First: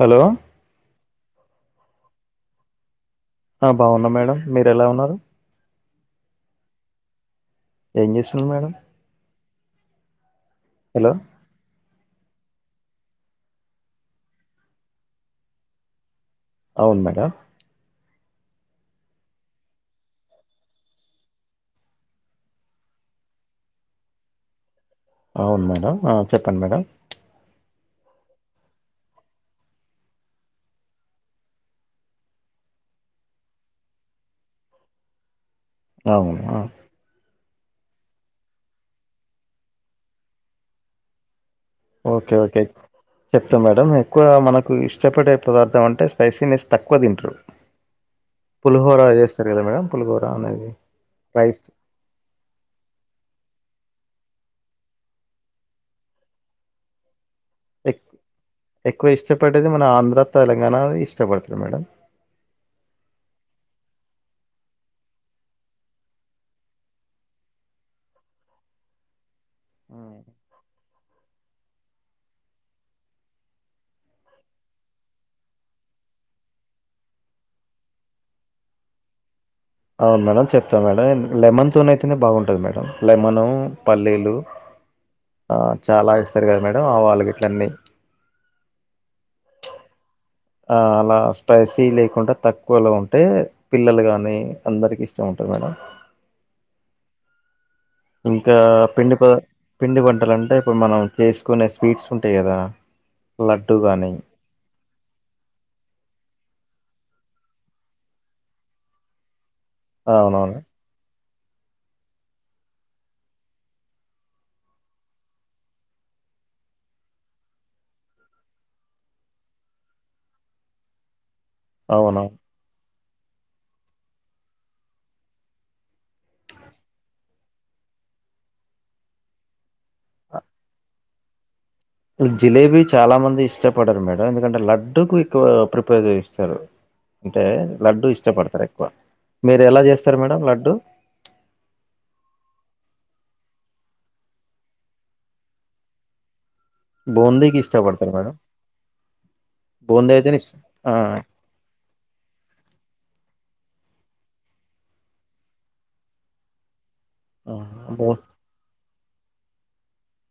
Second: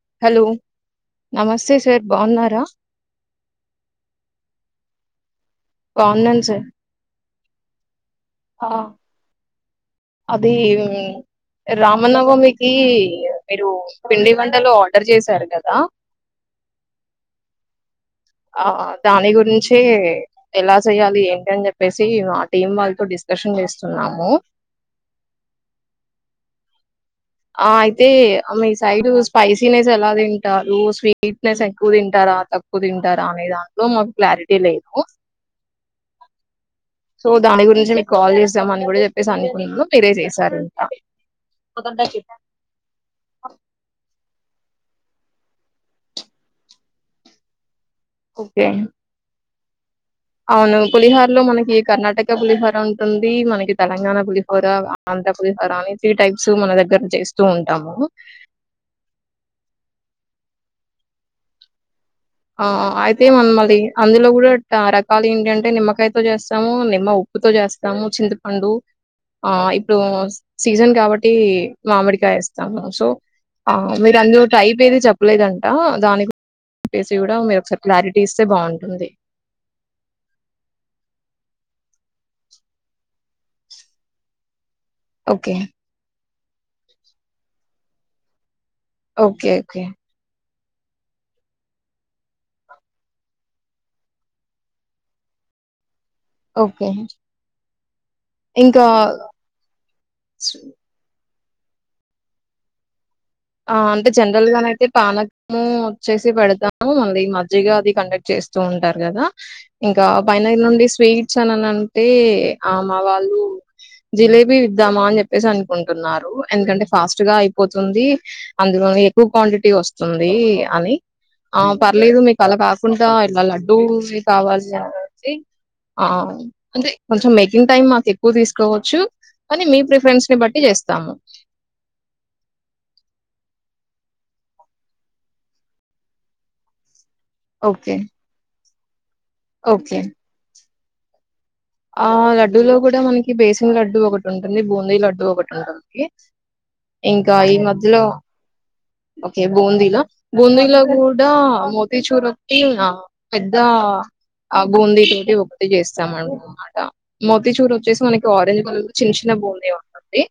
Hello నమస్తే sir బాగున్నారా ఆ బాగున్నా మేడం మీరు ఎలా ఉన్నారు బావున్నాను సార్ ఏం చేస్తున్నరు ఆ మేడం అది హలో రామ నవమికి మీరు పిండి వంటలు ఆర్డర్ చేశారు కదా అవును మేడం ఆ దాని గురించి ఎలా చెయ్యాలి ఏంటి అని చెప్పేసి మా టీం వాళ్ళతో డిస్కషన్ చేస్తున్నాము అవును మేడం చెప్పండి మేడం ఆ అయితే మీ సైడ్ స్పైసీ నెస్ ఎలా తింటారు స్వీట్ నెస్ ఎక్కువ తింటారా తక్కువ తింటారా అనే దాంట్లో మాకు క్లారిటీ లేదు అవునా సో దాని గురించి మీకు కాల్ చేస్తామ్ అని కూడా చెప్పేసి అనుకున్నాను మీరే చేసారు ఇంక కోదంట చిప్ ఓకే ఓకే చెప్తాం మేడం ఎక్కువ మనకు నాకు ఇష్టపడే పదార్థం అంటే స్పైసీనెస్ తక్కువ తింటరు ఓకే పుల్హోరా ఇస్ సరేనా మేడం పులిహోర అనేది అవును పులిహోర లో రైస్ మనకి కర్ణాటక పులిహోర ఉంటుంది మనకి తెలంగాణ పులిహో పులిహోర ఆంధ్రప్రదేశ్ అని త్రీ టైప్స్ మన దగ్గర చేసి ఎ ఎక్కువ ఇష్టపడేది మన ఆంధ్ర తెలంగాణ ఇష్ట పడుతుంది మేడం ఆ అయితే మనమ్ అది [inaudible] అందులో కూడా రకాలు ఏంటింటే నిమ్మకాయతో చేస్తాము నిమ్మ ఉప్పుతో చేస్తాము చింతపండు ఆ ఇప్పుడు ఉమ్. సీజన్ కాబట్టి ఈ మామిడికాయ వేస్తాము సో మీరు అందులో టైప్ ఏది చెప్పలేదంట దానికి ఏసీ కూడా మీరు ఒకసారి క్లారిటీ ఇస్తే బాగుంటుంది అవును మేడం చెప్తాం మేడం లెమన్ తో అయితేనే బాగుంటుంది మేడం లెమను పల్లీలు ఓకే. ఆ చాలా ఇస్త సరే కదా మేడం ఆవాలు గిట్ల అన్నీ ఓకే ఓకే అలా స్పైసీ లేకుండా తక్కువలో ఉంటే పిల్లలు కానీ అందరికి ఇష్టం ఉంటుంది మేడం ఓకే ఇంకా పిండి పద పిండి వంటలు స్ అంటే ఇప్పుడు మనం చేసుకునే స్వీట్స్ ఉంటాయి కదా లడ్డు ఆ అంటే గాని జనరల్ గాన అయితే పానకము వచ్చేసి పెడతాము మళ్ళీ మజ్జిగ అది కండక్ట్ చేస్తూ ఉంటారు కదా ఇంకా అవునవును వైనగర్ నుండి స్వీట్ చానానికి ఆ మా వాళ్ళు జిలేబీ ఇద్దామా అని చెప్పేసి అనుకుంటున్నారు ఎందుకంటే ఫాస్ట్ గా అయిపోతుంది అందులోనే ఎక్కువ క్వాంటిటీ వస్తుంది అని ఆ పర్లేదు అవునవును మీకు అలా కా చెకుంటా ఇట్లా లడ్డూ కావాలి అనేసి ఆ అంటే కొంచెం మేకింగ్ టైమ్ మాకు ఎక్కువ తీసుకోవచ్చు కానీ మీ ప్రిఫరెన్స్ ని బట్టి చేస్తాము జిలేబీ చాలా మంది ఇష్టపడారు మేడం ఎందుకంటే లడ్డుకు ఎక్కువ ప్రిపేర్ చేస్తారు అంటే ఓకే లడ్డుూ ఇష్టపడతారు కు [inaudible] మీరు ఎలా ఓకే చేస్తారు మేడం లడ్డు ఆ లడ్డూలో కూడా మనకి బేసిన్ లడ్డుూ ఒకటి ఉంటుంది బూందీ లడ్డు ఒకటి ఉంటుందింది ఇంకా ఈ బూందీకి మధలో ఇష్టపడతారు మేడం ఓకే బూందీలో బూందీ అయితేనే ఇష్టం బూందీలో ఆ కూడా మోతిచూరటి పెద్ద ఆ బూందీ తోటి ఒకటి చేస్తామం అనమాట మోతి చూర్ ఆహా! వచ్చేసి బో మనకి అరెంజ్ కలర్ చిన్న చిన్న బూందీ ఉంటుంది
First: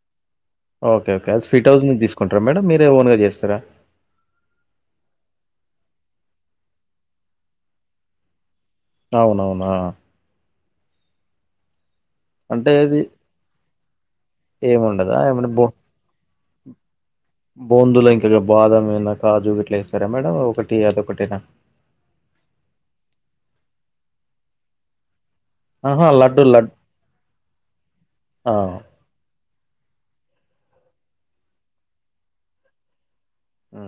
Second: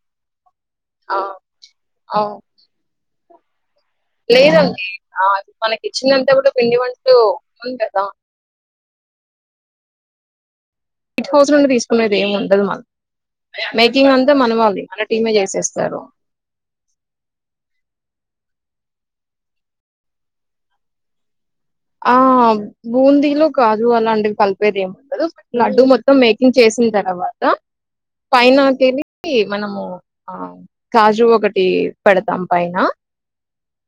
ఓకే ఆ ఓకే స్విట్ హౌస్ ను ఆ తీసుకుంటారా మేడం మీరు ఓన్ గా తీస్రా లేదండి ఆ మనకి ఇచ్చినంతప్పుడు పిండి వంటలు ఉ ఉంది కదా అవునవునా ఎయిట్ హౌజం ఉ తీ మీద ఏమి ఉండదు అంటే మన ఇది మేకింగ్ అంతా మన ఏమి వాళ్ళి మన ఉండదా టీమే ఏమన్నా బో చేసేస్తారు ఇట్గా బాదం ఏనా కాజు ఇట్లా ఏస్తరా మేడం ఒకటి అదొకటినా ఆ బూందీలు కాజు అలాంటివి కలిపేది ఏముండదు లడ్డుూ ఆహా మొత్తం లడ్డు మేకింగ్ లడ్ చేసిన తర్వాత ఆ పైనకెళ్ళి మనము ఆ కాజు ఒకటి పెడతాం పైన ఆ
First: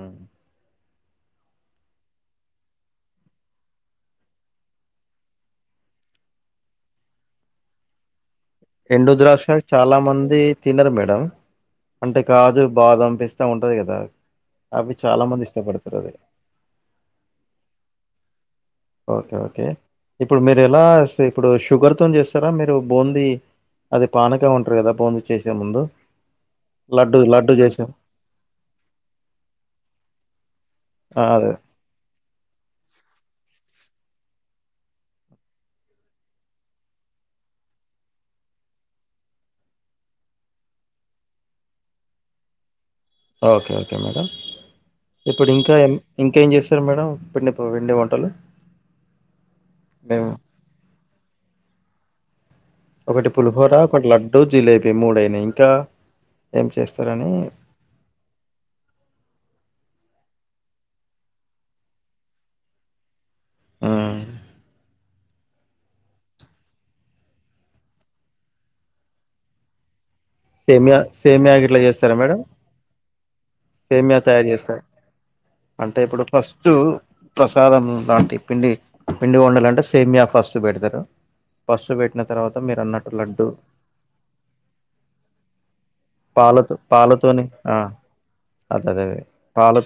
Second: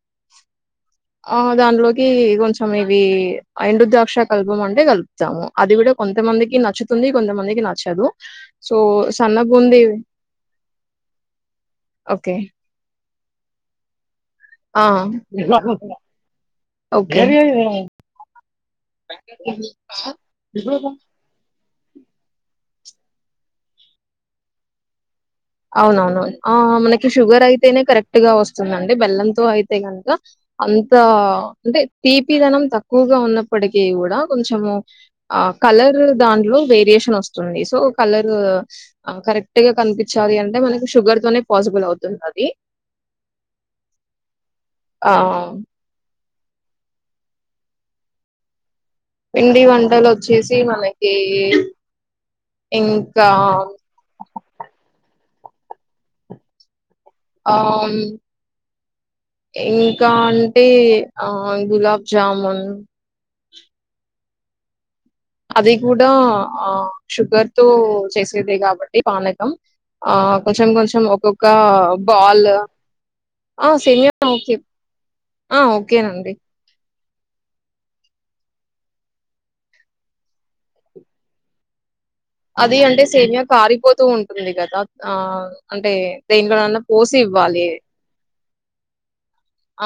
ఆ దాన్ట్లోకి కొంచం ఇవి ఎండు ద్రాక్ష కల్పం అంటే కలుపుతాము అది కూడా కొంతమందికి నచ్చుతుంది కొంతమందికి నచ్చదు సో ఎండు సన్న ద్రాక్ష బూందీ చాలా మంది తినరు మేడం అంటే ఓకే కాదు బాధ పంపిస్తు వస్తా ఉంటది కదా ఆ అవి చాలా మంది ఇష్టపడతారు అది ఒకె ఓకే ఓకే ఇప్పుడు మీరు ఎలా ఇప్పుడు షుగర్తో చేస్తారా మీరు బూందీ అది పానకం అంట్రు కదా బూందీ చేసే ముందు అవునవునవును ఆ మనకి లడ్డు షుగర్ లడ్డు అయితేనే చేసే కరెక్ట్ గా వస్తుందండి బెల్లంతో అయితే కనుక అంత ఆ, అదే అంటే తీపిదనం తక్కువగా ఉన్న ఇప్పటిక కూడా కొంచెము కలర్ దాంట్లో వేరియేషన్ వస్తుంది సో కలర్ కరెక్ట్ గా కనిపి చ్చాలి అంటే మనకి షుగర్ తోనే పాసిబుల్ అవుతుంది అది ఓకే ఓకే మేడం ఆ ఇప్పుడు ఇంకా ఏం ఇంకేం చేస్తారు మేడండి వెండి వంటలు పిండి వంటలు మేము ఒచ్చేసి మనకి ఇంకా ఒకటి పులిహోర ఒకటి లడ్డు జిలేబీ మూడయినయి ఇంకా ఏం చేస్ ఆం ఇం ఇంకా అంటే ఆ గులాబ్ జామున్ ఉం అది కూడా ఆ షుగర్ తో చేసేదే కాబట్టి పానకం ఆ కొంచెం సేమయా కొంచెం ఒక్కొక్క సేమ్యా ఇట్లా చేస్తారుా మేడం బాల్ ఆ సేమియా సేమయా తయారు ఓకే చేస్తారు ఆ అంటే ఇప్పుడు ఓకేనండి ఫస్ట్ ప్రసాదం లాంటి పిండి పిండి వండలంటే సేమ్యా ఫస్ట్ పెడతారు ఫస్ట్ పెట్ అది అంటే సేమ్య కారిపోతూ ఉంటుంది కదా ఆ అంటే దేన్ట్ల నన్న పోసి ఇవ్వాలి అదేదే అదే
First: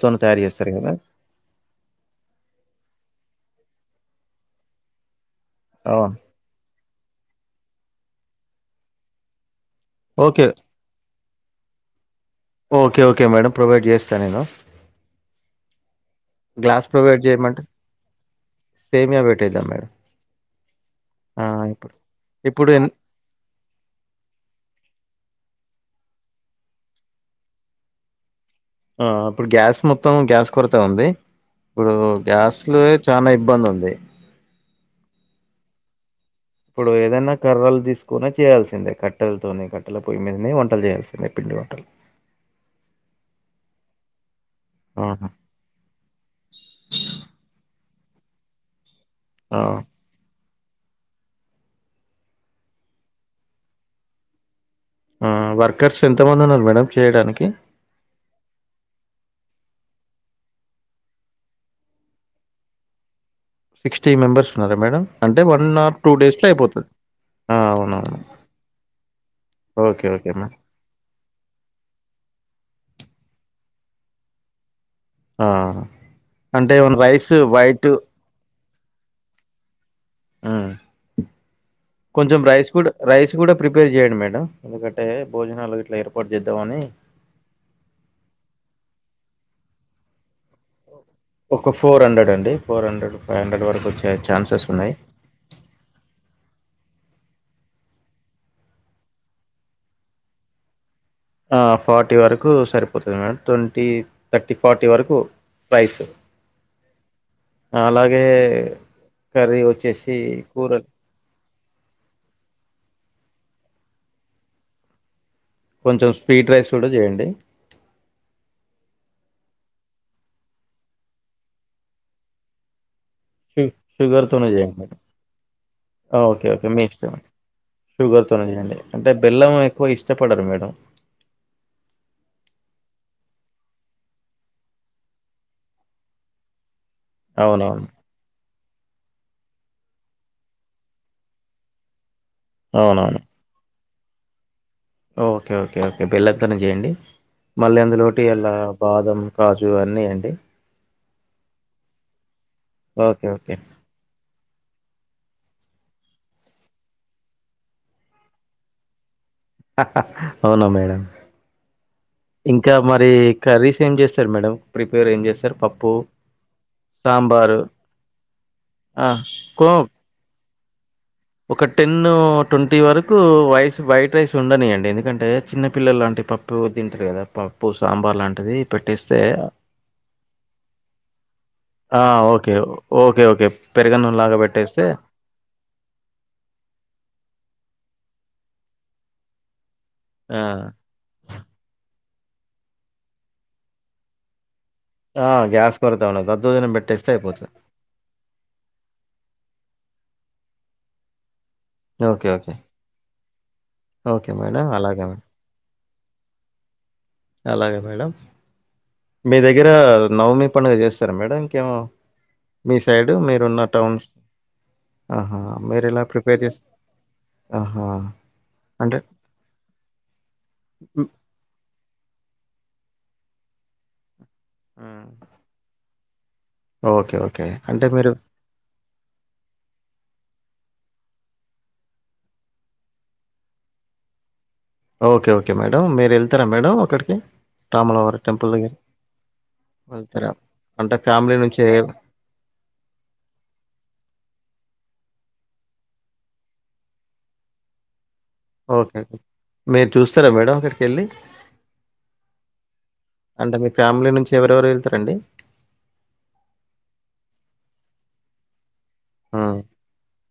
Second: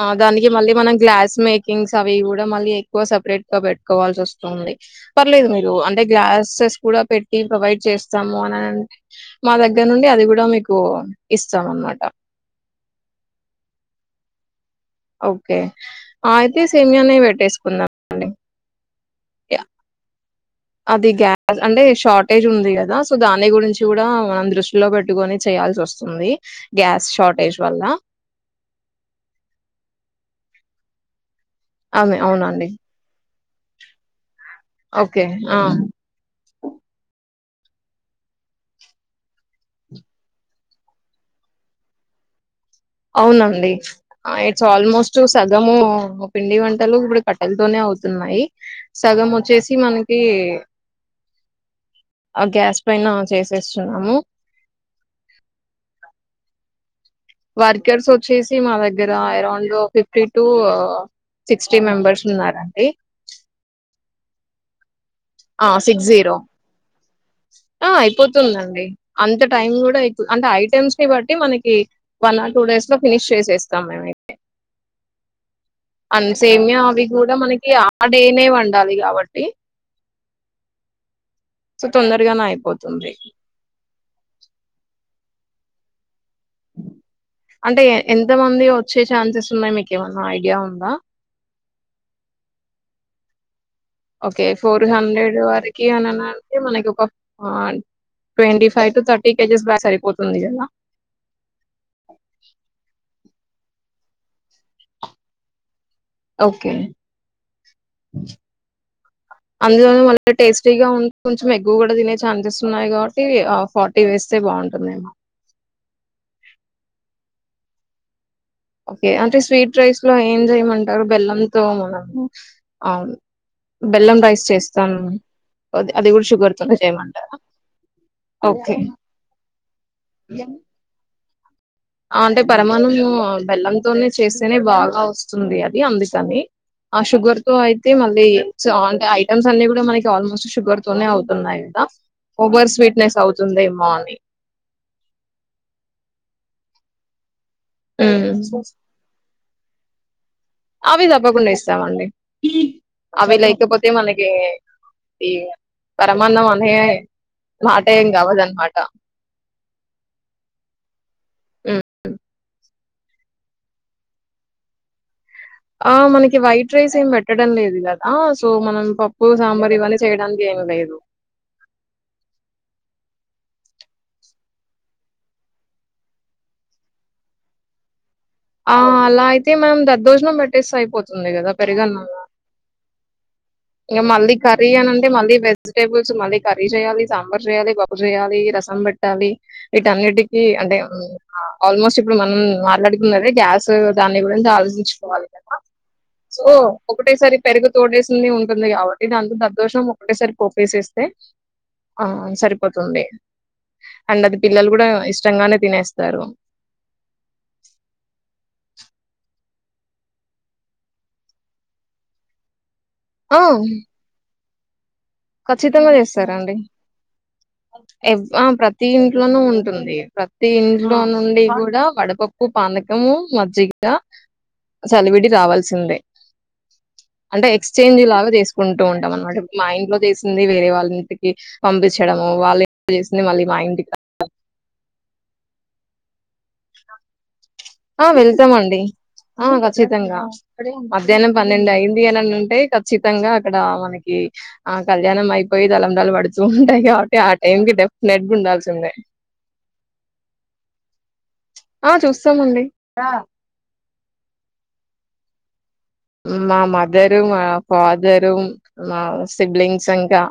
ఆ తయారు దానికి మళ్ళీ చేస్తారు కదా మనం గ్లాస్ మేకింగ్స్ అవి కూడా మళ్ళీ ఎక్కువ సపరేట్ పెట్టుకోవాల్సి వస్తుంది పర్లేదు మీరు అంటే అవును గ్లాసెస్ కూడా పెట్టి ప్రొవైడ్ చేస్తాము అనింటే మా దగ్గర నుండి అది గూడా ఓకే మీకు ఇస్తాం అన్నమాట ఓకే ఓకే మేడం ప్రొవైడ్ చేస్తా నేను ఓకే అయితే సేమయానే పెట్టేసుకుందాండి సేమయా బేటద్దా మేడం అది ఆ గ్యాస్ అంటే ఇప్పుడు షార్టేజ్ ఇప్పుడు ఉంది ఎన్ని గదా సో దాని గురించి గూడా మనం దృష్టిలో పెట్టుకని చేయాల్సి వస్తుంది వుంది గ్యాస్ షార్టేజ్ వల్ల ఆ ఇప్పుడు గ్యాస్ మొత్తం గ్యాస్ కొరత ఉంది ఇప్పుడు అమె గ్యాస్ అవునండి లో చనా ఇబ్బంది ఉంది ఓకే ఆ ఇప్పుడు ఏదైనా కర్రలు తీసుకుని చేయాల్సిందే కట్టెలతోని కట్టెల పొయ్యి మీదని వంటలు చేయాల్సిందే పిండి వంటలు అవునండి ఇట్స్ ఆల్మోస్ట్ ఆహా! సగము పిండి వంటలు ఇప్పుడు కట్టెలతోనే అవుత న్నాయి సగం ఆ వచ్చేసి మనకి ఆ గ్యాస్ పైన చేసేస్తున్నాము ఆ వర్కర్స్ ఎంతమంది ఉన్నారు మేడం చేయడానికి వర్కర్స్ వచ్చేసి మా దగ్గర అ ఫిఫ్టీ టు సిక్స్టీ మెంబర్స్ ఉన్నారండి త్రీ నెంబర్స్ ఉన్నారా మేడం అంటే వన్ ఆ ఆర్ సిక్స్ టూ జీరో డేస్లో అయిపోతది ఆ అవునవును అయిపోతుందండి అంత టైం కూడా ఓకే ఎక్కు ఓకే అంటే మేడం ఐటెమ్స్ ని బట్టి మనకి one or two days so finish చేసేస్తాం మే అయితే ఆ అంటే అన్సేమ్య ఏమన్నా అవి రైస్ కూడా మనకి వైట్ ఆ డేనే వండాలి కాబట్టి ఆ కొంచెం తొందరగానే రైస్ కూడా అయిపోతుంది. రైస్ కూడా ప్రిపేర్ చేయండి మేడం ఎందుక టే భోజనాల అంటే ఎంత మంది వచ్చే చాన్సస్ ఉన్నాయి మీకేమన్నా ఐడియా ఉందా? ఒక ఫోర్ హండ్రెడ్ అండి ఫోర్ హండ్రెడ్ ఫై హండ్రె వకు ఓకే ఫోర్ హండ్రెడ్ వరకి అని అంటే మనకి twenty five to thirty kgs బాగా సరిపోతుంది ఇలా అ ఫార్టీ వరకు సరిపోతుంది మేడం ట్వంటీ థర్టీ ఫార్టీ వరకు రైస్ ఓకే అలాగే కర్రీ అందులోనే వచ్చేసి మళ్ళీ కూర టేస్టీగా ఉ కొంచెం ఎగవ కూడా తినే ఛాన్సెస్ ఉన్నాయి కాబట్టి ఫార్టీ వేస్తే బాగుంటుందేమో కొంచెం స్వీట్ రైస్ కూడా చేయండి ఓకే అంటే స్వీట్ రైస్ లో ఏం చేయమంటారు బెల్లంతో మనము ష బెల్లం రైస్ షుగర్తోనే చేయండి మేడం చేస్తాను అది అది కూడా ఓకే షుగర్ ఓకే తోనే మీ ఇష్టం చేయమంటారా షుగర్తోనే ఓకే చేయండి అంటే బెల్లం ఎక్కువ ఇష్టపడరు మేడం అంటే పరమాణము బెల్లంతోనే చేస్తేనే బాగా వస్తుంది అది అందుకని ఆ షుగర్ తో అవునవును అయితే మళ్ళీ స అంటే ఐటమ్స్ అన్ని కూడా మనకి ఆల్మోస్ట్ షుగర్ తోనే అవుతున్నాయి కదా ఓవర్ స్వీట్నెస్ అవునవును అవుతుందిమ ఓకే ఓకే ఓకే బెల్ంతన చేయండి మళ్ళీ అందులోటి ఉమ్. అలా బాదం కాజు అన్నీ అండి ఇవ్వకుండా ఇస్తామండి ఓకే అవి ఓకే లేకపోతే మనకి ఈ పరమాన్నం అనే మాటే ఏం కావదున్నమాట అవునా మేడం హ్మ్. ఇంకా ఇంకా మరి కర్రీస్ ఏం చేస్తారు మేడం ప్రిపేర్ ఏం చేస్తారు పప్పు ఆ మనకి వైట్ రైస్ ఏం పెట్టడం సాంబారు లేదు కదా సో మనం ఆ పప్పు కో సాంబార్ ఇవన్నీ చేయడానికి నద ఇదు ఒక టెన్ ట్వంటీ వరకు వైస్ వైట్ రైస్ ఉండని అండి ఎందుకంటే చిన్న పిల్లలు లాంటి పప్పు తింటారు కదా పప్పు సాంబార్ లాంటి ఆ అలా అయితే మనం దద్దోజునం పెట్టేస్త అయిపోతుంది ఉంధి కదా ఆ ఓకే ఓకే ఓకే ఇంకా పెరగన్నం మళ్ లాగా కర్రీ పెట్టేస్తే అంటే మళ్ళీ వెజిటబుల్స్ మళ్ళీ కర్రీ చేయాలి సాంబార్ యాలి బజయాలి రసం పెట్టాలి ఆ ఇటన్నిటికీ అంటే ఆల్మోస్ట్ ఇప్పుడు మనం మాట్లాడుకున్నదే గ్యాస్ దాన్ని కూడాంచి చాల్సింది ల ఆ కదా గ్యాస్ కొరత ఉండదు సో దద్దోజనం పెట్టేస్తే ఒకటేసారి అయిపోతది పెరుగు తోడేసింది ఉ ది కాబట్టి ఇ దాంత దదోషం ఒకటేసారి కోపేసేస్తే ఆ ఓకే ఓకే సరిపోతుంది అండ్ ఓకే అది మేడం పిల్లలు కూడా అలాగే మేడం ఇష్టంగానే తినేస్తారు తరు అలాగే మేడం మీ దగ్గర నవమి పండుగ చేస్తారా మేడం ఇంకేమో మీ సైడ్ ఆ మీరున్న టౌన్ ఆహా! ఖచ్చితంగా మీరెలా ప్రిపేర్ చేస్తారండి చేస్ ఆహా! ఎ ప్రతి అంటే ఇంట్లోనూ ఉంటుంది ప్రతి ఇంట్లో హ్మ్. నుండి కూడా పడు పప్పు పానకము మజ్జిగా హ్మ్. సెలబిటీ రావాల్సిందే ఓకే. ఓకే. అంటే ఎక్స్చేంజ్ మీరు లాగా చేసుకుంటూ ఉంటాం అనమాట మైండ్ లో ంది వేరే వాళ్ళ ఇంటికి పంపించడము వాళ్ళు చేసింది మళ్ళీ మా ఇంటికి ఓకే ఓకే మేడం మీరు వెళ్తే రా మేడం అక్కడికి ఆ రాములవారి టెంపుల్ దగ్గర వెళ్తామండి ఆ ఖచ్చితంగా వెళ్తారా? అంటే మధ్యాహ్నం ఫ్యామిలీ నుంచే పన్నెండు అయింది అనింటే ఖచ్చితంగా అక్కడ మనకి ఆ కళ్యాణం అయిపోయి తలంరాలు పడుతు ఉంటాయి కాబట్టి ఆ టైం కి డెఫినెట్ గా ఉండాల్సిందే ఓకేం మీరు చూస్తారా మేడం అక్కడికి వెళ్ళి ముండి ఫ్యామిలీ నుంచి ఎవరెవరు వెళ్తారండి మా మదర మా ఫాదర మా ఆ! సిబ్లింగ్స్ ఇంకా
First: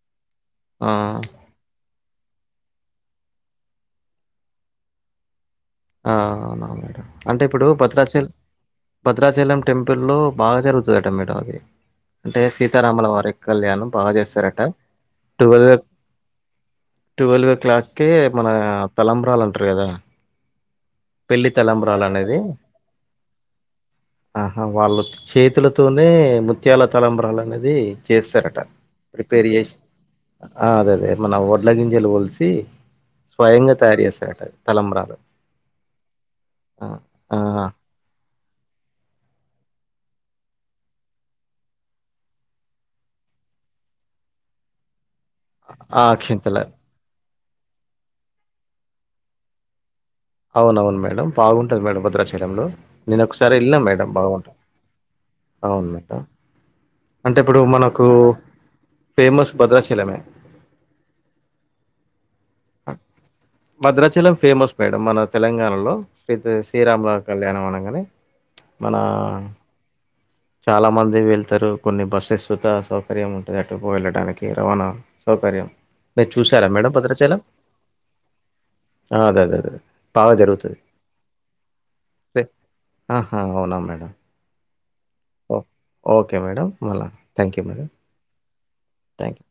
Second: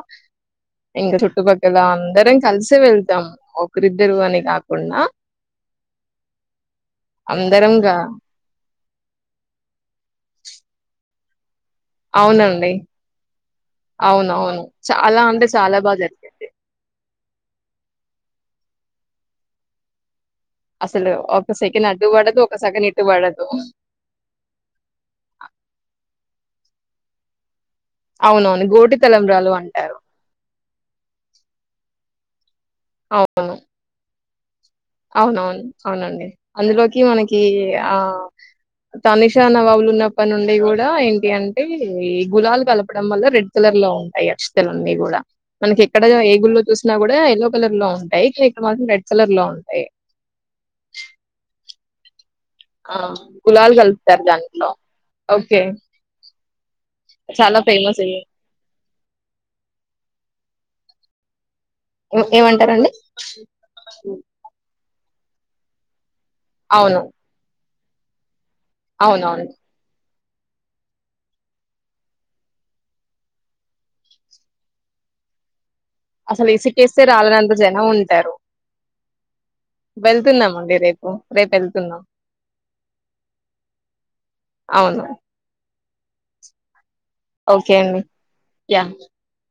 ఆ! ఇంకా చుట్టుపక్కల అందరం కలిస వెళ్తాం ఒకరిద్దరు అని కాకుండా అవునా మేడం అంటే ఇప్పుడు అందరంగా భద్రాచల్ భద్రాచలం టెంపుల్లో బాగా జరుగుతుందట మేడం అది అంటే అవునండి సీతారాముల వారి కళ్యాణం బాగా చేస్తారట. అవునవును చ అలా అంటే చాలా బాగా జరిగింది ట్వెల్వ్ ఓ క్లాక్కే మన తలంబ్రాల అంటారు కదా అసలు ఒక సెకండ్ పెళ్లితలంబ్రాలు అటు అనేది పడదు, ఒక సెకండ్ ఇటు పడదు. ఆహా వాళ్ళు చేతులతోనే ముత్యాల తలంబ్రాలు అనేది ిప చేస్తారట అవునవును. గోటి తలంబ్రాలు అంటారు. ఆ అదదే మన వల గంజలు సె అవును. స్వయంగా తయారు చేస్తారట తలంబ్రాలు అవునవును. అవునండి ఆ అందులోకి ఆ మనకి ఆ తనిషానవావులు ఉన్నప్పటి నుండి కూడా ఏంటి అంటే ఈ గులాలు కలపడం వల్ల రెడ్ కలర్ లో ఉంటాయి అక్షతలన్నీ కూడా మనకి ఆ ఎక్కడ ఏగుళ్లో అక్షింతలు చూసినా కూడా ఏఎ కలర్ లో ఉంటాయి లేక మాత్రం రెడ్ట్ కర్ లో ఉ అయి అవునవును మేడంమ్ బాగుంటది మేడం భద్రా డంలో ఆ! నేను ఒకసారి గులాల్ వెళ్ళనం మేడం కలుపుతారు బాగుంటాను దాంట్లో. ఓకే. బాగుంది మేడం అంటే చాలా ఇప్పుడు ఫేమస్ మనకు ఇది. ఫేమస్ భద్రాచలమే ఏ ఏమంటారండి ఆమేడం మన తెలంగాణలో ఇతే అవును. శ్రీరాముల వారి కళ్యాణంనంగా అ ప్చ్ అవునవును. మనామ్ చాలా మంది వెళ్తారు కొన్ని బస్సెస్ వద్ద సౌకర్యం ఉంటది. అటుకు వెళ్ళడానికి రవాణా సౌకర్యం మీరు అసలు చూసారా మేడం ఇసుకేస్తే భద్రాచలం రాలనంత జనం ఉంటారు ఆ, అదే అదే అదే బాగా జరుగుతది వెళ్తున్నామండి రేపు రేపు వెళ్తున్నాం ఆహా అవునా మేడం అవును ఓ- ఓకే మేడం మళ థ్యాంక్ యూ ఓకే మ్యాడం అండి. యాహ్! Thank you